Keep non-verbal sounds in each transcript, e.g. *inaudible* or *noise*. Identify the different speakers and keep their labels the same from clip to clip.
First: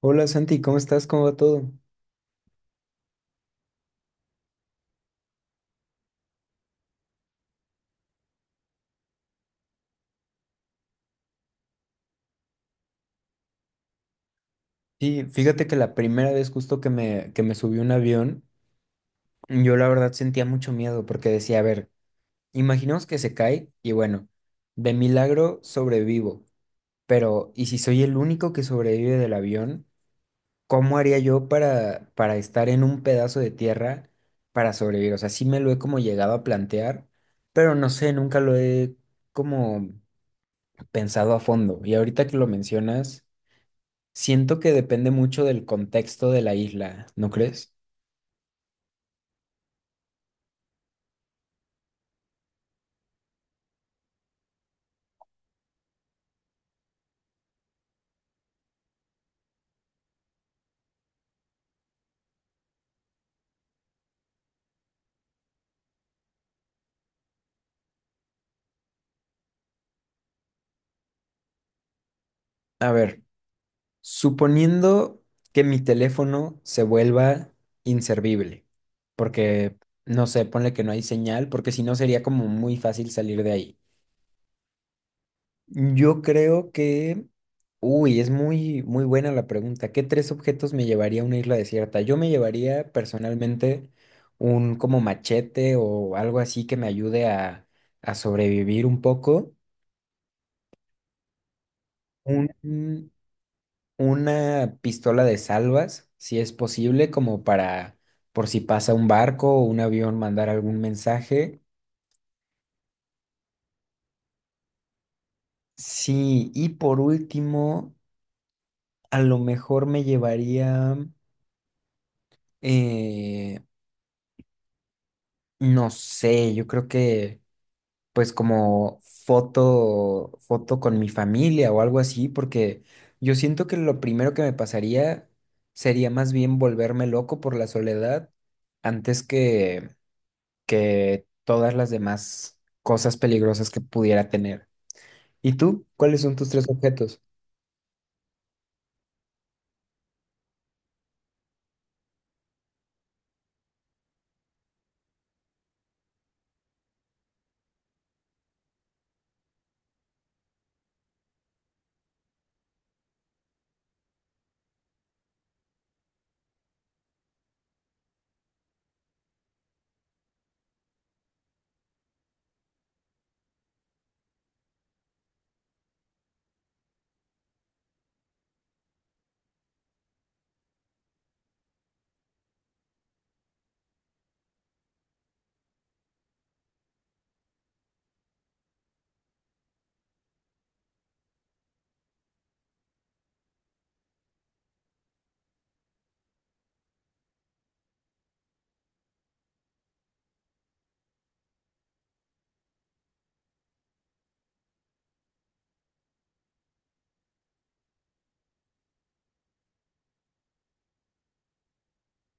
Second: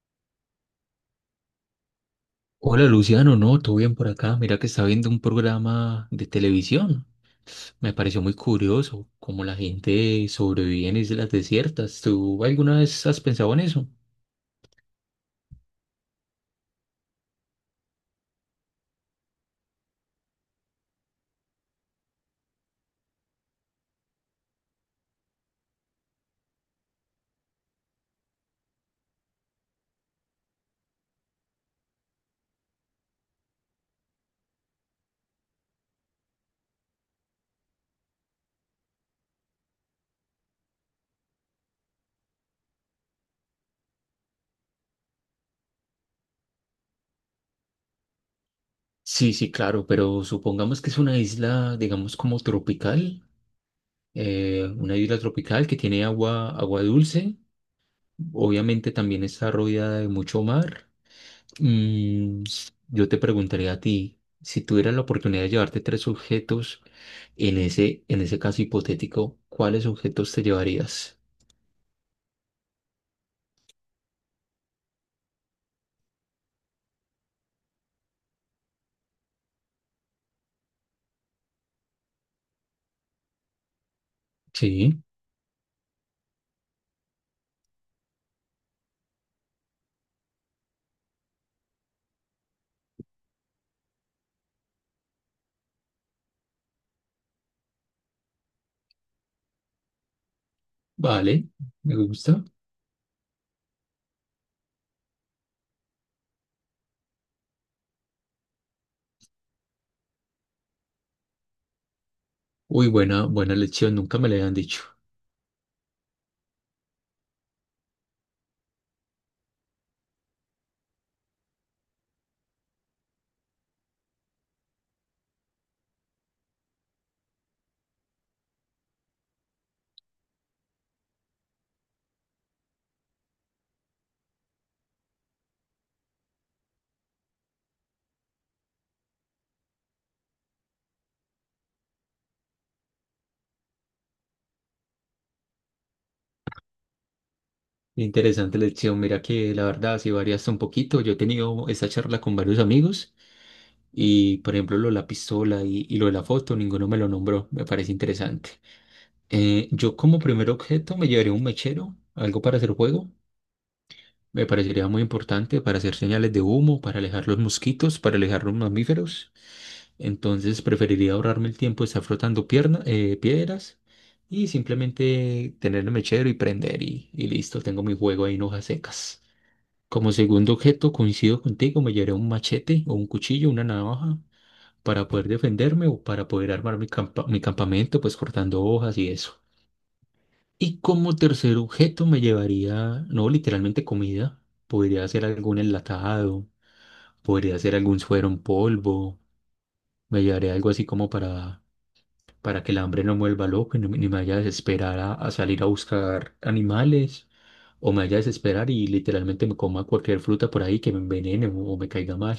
Speaker 1: Hola Santi, ¿cómo estás? ¿Cómo va todo?
Speaker 2: Hola Luciano, no, todo bien por acá. Mira que estaba viendo un programa de televisión. Me pareció muy curioso cómo la gente sobrevive en islas desiertas. ¿Tú alguna vez has pensado en eso?
Speaker 1: Sí, fíjate que la primera vez justo que me subí a un avión, yo la verdad sentía mucho miedo porque decía, a ver, imaginemos que se cae y bueno, de milagro sobrevivo, pero ¿y si soy el único que sobrevive del avión? ¿Cómo haría yo para estar en un pedazo de tierra para sobrevivir? O sea, sí me lo he como llegado a plantear, pero no sé, nunca lo he como pensado a fondo. Y ahorita que lo mencionas, siento que depende mucho del contexto de la isla, ¿no crees?
Speaker 2: Sí, sí, claro, pero supongamos que es una isla, digamos, como tropical, una isla tropical que tiene agua dulce. Obviamente también está rodeada de mucho mar. Mm, yo te preguntaría a ti, si tuvieras la oportunidad de llevarte tres objetos. En ese caso hipotético, ¿cuáles objetos te llevarías?
Speaker 1: A ver, suponiendo que mi teléfono se vuelva inservible, porque, no sé, ponle que no hay señal, porque si no sería como muy fácil salir de ahí.
Speaker 2: Sí,
Speaker 1: Yo creo que, uy, es muy, muy buena la pregunta. ¿Qué tres objetos me llevaría a una isla desierta? Yo me llevaría personalmente un como machete o algo así que me ayude a sobrevivir un poco.
Speaker 2: vale, me gusta.
Speaker 1: Un, una pistola de salvas, si es posible, como para, por si pasa un barco o un avión, mandar algún mensaje.
Speaker 2: Uy, buena lección, nunca me la habían dicho.
Speaker 1: Sí, y por último, a lo mejor me llevaría, eh, no sé, yo creo que pues como foto, foto con mi familia o algo así, porque yo siento que lo primero que me pasaría sería más bien volverme loco por la soledad antes que todas las demás cosas peligrosas que pudiera tener. ¿Y tú? ¿Cuáles son tus tres objetos?
Speaker 2: Interesante lección, mira que la verdad sí varía hasta un poquito. Yo he tenido esta charla con varios amigos y, por ejemplo, lo de la pistola y lo de la foto, ninguno me lo nombró, me parece interesante. Yo como primer objeto me llevaría un mechero, algo para hacer fuego. Me parecería muy importante para hacer señales de humo, para alejar los mosquitos, para alejar los mamíferos. Entonces preferiría ahorrarme el tiempo de estar frotando piedras y simplemente tener el mechero y prender y listo, tengo mi juego ahí en hojas secas. Como segundo objeto, coincido contigo, me llevaré un machete o un cuchillo, una navaja para poder defenderme o para poder armar mi campamento, pues cortando hojas y eso. Y como tercer objeto me llevaría, no literalmente comida, podría ser algún enlatado, podría ser algún suero en polvo, me llevaría algo así como para que el hambre no me vuelva loco y no, ni me vaya a desesperar a salir a buscar animales, o me vaya a desesperar y literalmente me coma cualquier fruta por ahí que me envenene o me caiga mal.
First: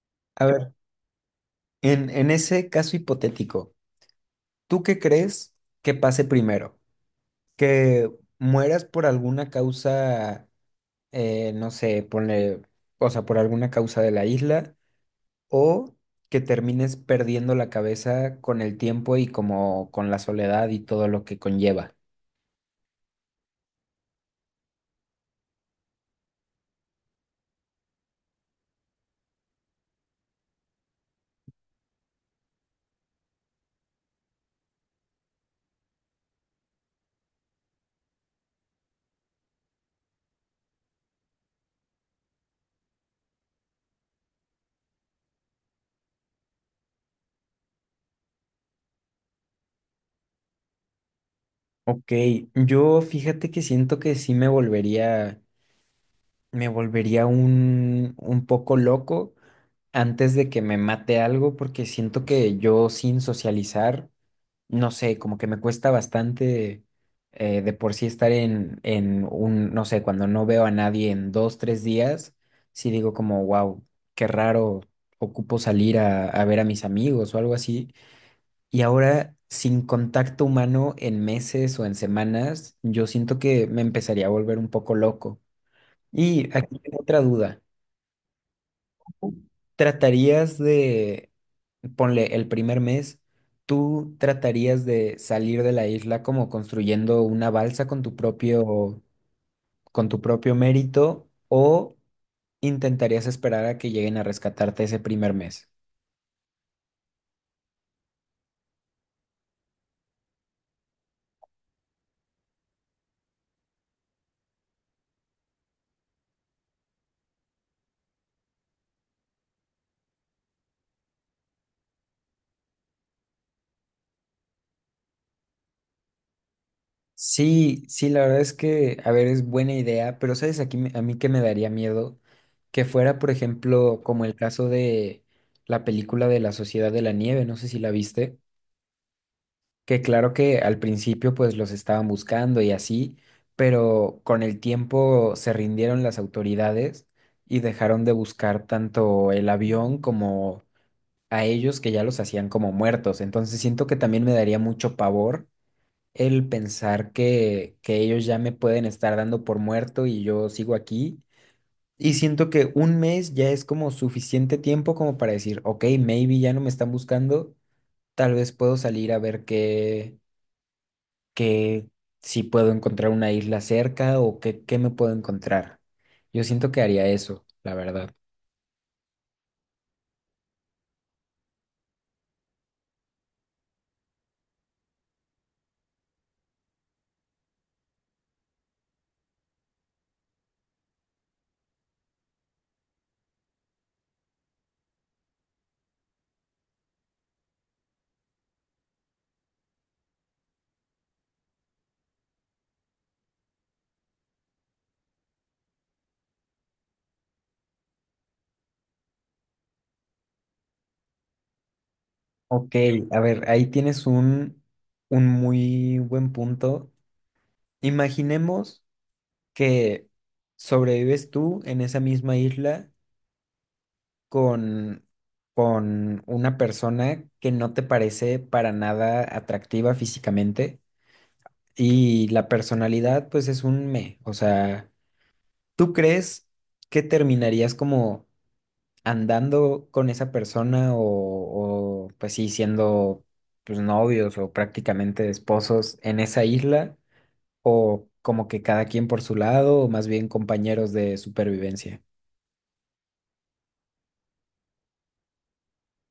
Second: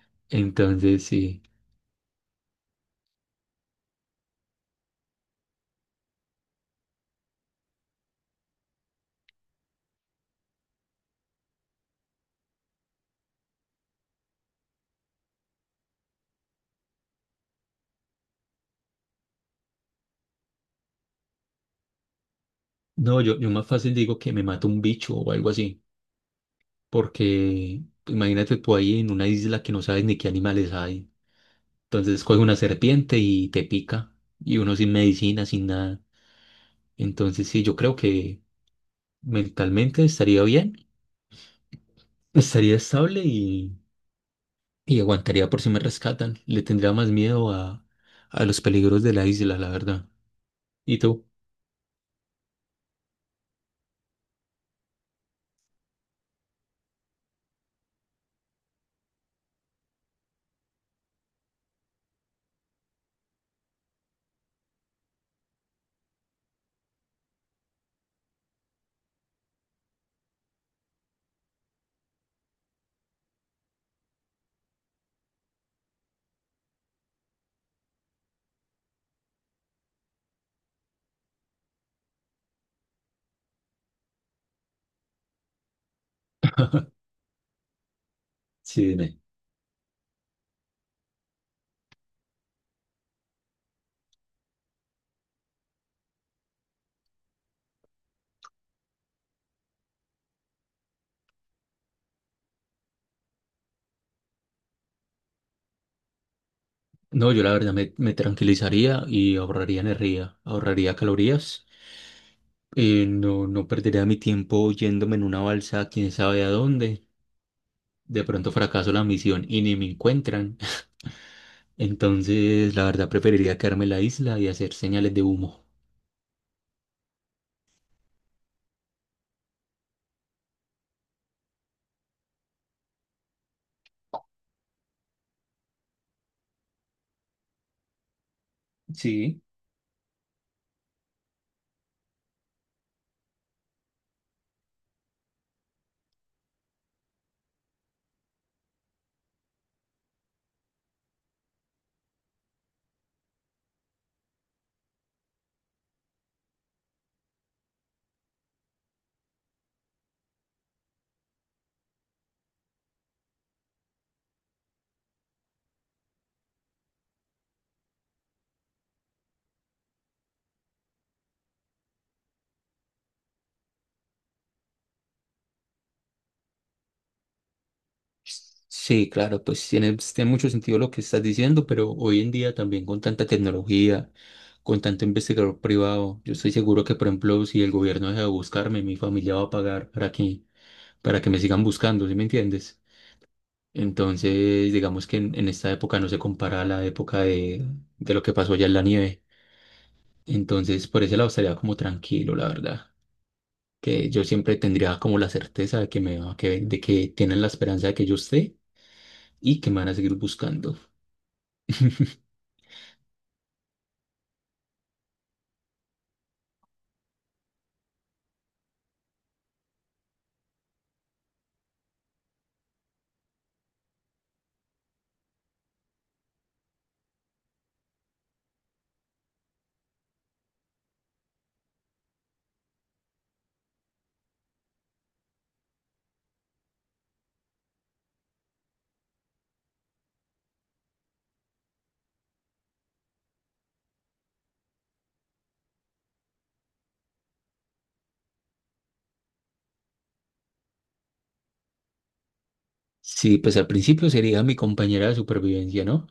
Speaker 2: *laughs*
Speaker 1: A ver,
Speaker 2: Entonces, sí.
Speaker 1: en ese caso hipotético, ¿tú qué crees que pase primero? ¿Que mueras por alguna causa, no sé, ponle, o sea, por alguna causa de la isla, o que termines perdiendo la cabeza con el tiempo y como con la soledad y todo lo que conlleva?
Speaker 2: No, yo más fácil digo que me mata un bicho o algo así, porque imagínate tú ahí en una isla que no sabes ni qué animales hay. Entonces coge una serpiente y te pica, y uno sin medicina, sin nada. Entonces sí, yo creo que mentalmente estaría bien, *laughs* estaría estable y aguantaría por si me rescatan. Le tendría más miedo a los peligros de la isla, la verdad. ¿Y tú?
Speaker 1: Ok, yo fíjate que siento que sí me volvería un poco loco antes de que me mate algo, porque siento que yo sin socializar, no sé, como que me cuesta bastante de por sí estar en un, no sé, cuando no veo a nadie en dos, tres días, sí digo como, wow, qué raro, ocupo salir a ver a mis amigos o algo así. Y ahora, sin contacto humano en meses o en semanas, yo siento que me empezaría a volver un poco loco. Y aquí tengo otra duda.
Speaker 2: Sí, dime.
Speaker 1: Tratarías de, ponle el primer mes, tú tratarías de salir de la isla como construyendo una balsa con tu propio mérito o intentarías esperar a que lleguen a rescatarte ese primer mes.
Speaker 2: No, yo la verdad me tranquilizaría y ahorraría energía, ahorraría calorías. No, no perdería mi tiempo yéndome en una balsa, quién sabe a dónde. De pronto fracaso la misión y ni me encuentran. Entonces, la verdad, preferiría quedarme en la isla y hacer señales de humo.
Speaker 1: Sí, sí, la verdad es que, a ver, es buena idea, pero sabes, aquí me- a mí que me daría miedo que fuera, por ejemplo, como el caso de la película de La Sociedad de la Nieve, no sé si la viste.
Speaker 2: Sí.
Speaker 1: Que claro que al principio pues los estaban buscando y así, pero con el tiempo se rindieron las autoridades y dejaron de buscar tanto el avión como a ellos que ya los hacían como muertos. Entonces siento que también me daría mucho pavor el pensar que ellos ya me pueden estar dando por muerto y yo sigo aquí. Y siento que un mes ya es como suficiente tiempo como para decir, ok, maybe ya no me están buscando, tal vez puedo salir a ver qué que si puedo encontrar una isla cerca o qué, qué me puedo encontrar. Yo siento que haría eso, la verdad.
Speaker 2: Sí, claro, pues tiene, tiene mucho sentido lo que estás diciendo, pero hoy en día también con tanta tecnología, con tanto investigador privado, yo estoy seguro que, por ejemplo, si el gobierno deja de buscarme, mi familia va a pagar para que me sigan buscando, ¿sí me entiendes? Entonces, digamos que en esta época no se compara a la época de lo que pasó allá en la nieve. Entonces, por ese lado estaría como tranquilo, la verdad. Que yo siempre tendría como la certeza de que que, de que tienen la esperanza de que yo esté y que me van a seguir buscando. *laughs*
Speaker 1: Ok, a ver, ahí tienes un muy buen punto. Imaginemos que sobrevives tú en esa misma isla con, con una persona que no te parece para nada atractiva físicamente y la personalidad pues es un me. O sea, ¿tú crees que terminarías como andando con esa persona o, pues sí, siendo pues novios o prácticamente esposos en esa isla o como que cada quien por su lado o más bien compañeros de supervivencia?
Speaker 2: Sí, pues al principio sería mi compañera de supervivencia, ¿no?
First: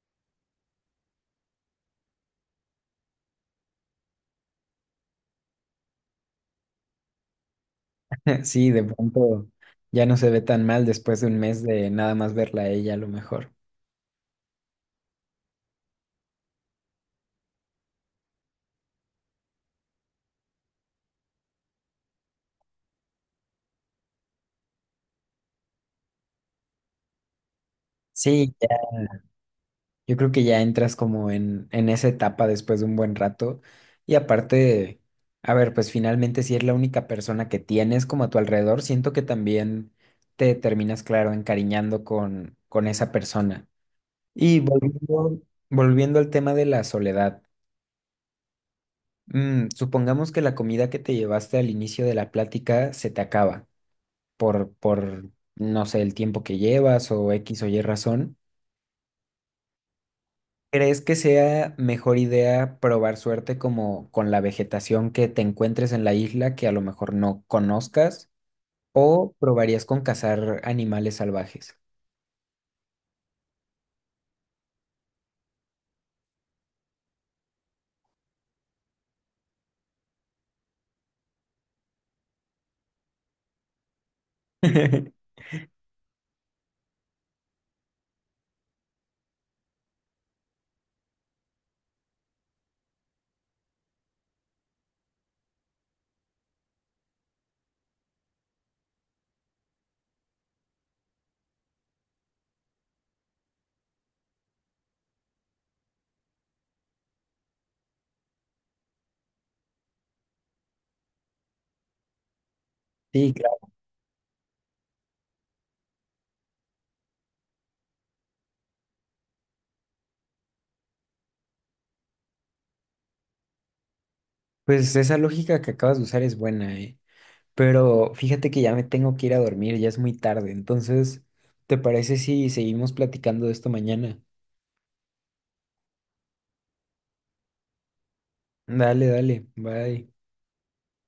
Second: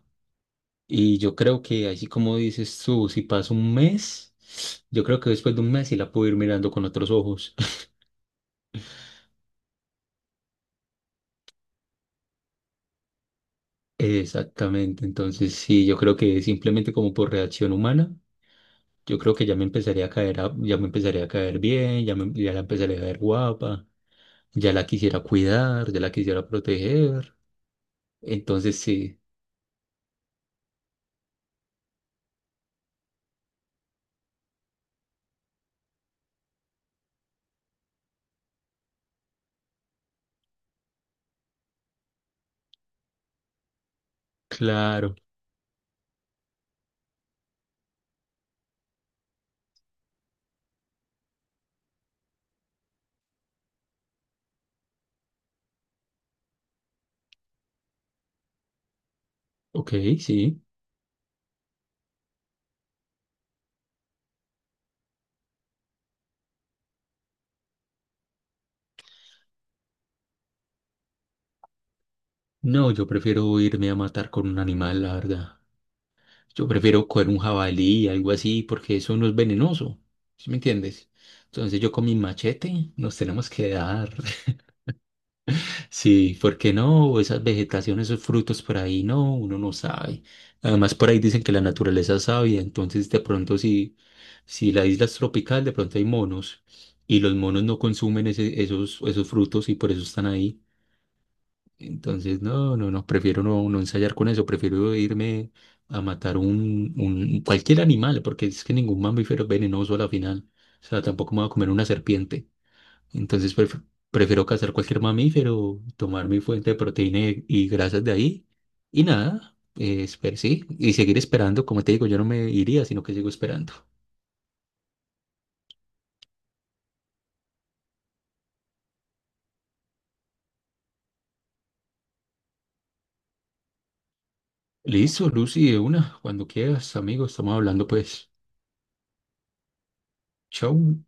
Speaker 2: Y yo creo que así como dices tú, si pasa un mes, yo creo que después de un mes sí la puedo ir mirando con otros ojos. *laughs*
Speaker 1: *laughs* Sí, de pronto ya no se ve tan mal después de un mes de nada más verla a ella a lo mejor.
Speaker 2: Exactamente, entonces sí, yo creo que simplemente como por reacción humana, yo creo que ya me empezaría a caer, ya me empezaría a caer bien, ya me, ya la empezaría a ver guapa. Ya la quisiera cuidar, ya la quisiera proteger.
Speaker 1: Sí,
Speaker 2: Entonces sí,
Speaker 1: yo creo que ya entras como en esa etapa después de un buen rato. Y aparte, a ver, pues finalmente si es la única persona que tienes como a tu alrededor, siento que también te terminas, claro, encariñando con esa persona. Y
Speaker 2: claro.
Speaker 1: volviendo al tema de la soledad, mm, supongamos que la comida que te llevaste al inicio de la plática se te acaba por, no sé, el tiempo que llevas o X o Y razón.
Speaker 2: Ok, sí.
Speaker 1: ¿Crees que sea mejor idea probar suerte como con la vegetación que te encuentres en la isla que a lo mejor no conozcas? ¿O probarías con cazar animales salvajes?
Speaker 2: No, yo prefiero irme a matar con un animal, la verdad. Yo prefiero coger un jabalí, algo así, porque eso no es venenoso. ¿Sí me entiendes? Entonces yo con mi machete nos tenemos que dar.
Speaker 1: *laughs*
Speaker 2: Sí, porque no? Esas vegetaciones, esos frutos por ahí, no, uno no sabe. Además, por ahí dicen que la naturaleza es sabia, entonces de pronto si, si la isla es tropical, de pronto hay monos y los monos no consumen esos, esos frutos y por eso están ahí. Entonces, no, no, no, prefiero no, no ensayar con eso, prefiero irme a matar un cualquier animal, porque es que ningún mamífero es venenoso a la final. O sea, tampoco me voy a comer una serpiente.
Speaker 1: Sí, claro.
Speaker 2: Entonces pref- Prefiero cazar cualquier mamífero, tomar mi fuente de proteína y grasas de ahí y nada, sí, y seguir esperando. Como te digo, yo no me iría, sino que sigo esperando.
Speaker 1: Pues esa lógica que acabas de usar es buena, ¿eh? Pero fíjate que ya me tengo que ir a dormir, ya es muy tarde. Entonces, ¿te parece si seguimos platicando de esto mañana?
Speaker 2: Listo, Lucy, de una, cuando quieras, amigo estamos hablando pues.
Speaker 1: Dale, dale, bye.
Speaker 2: Chau.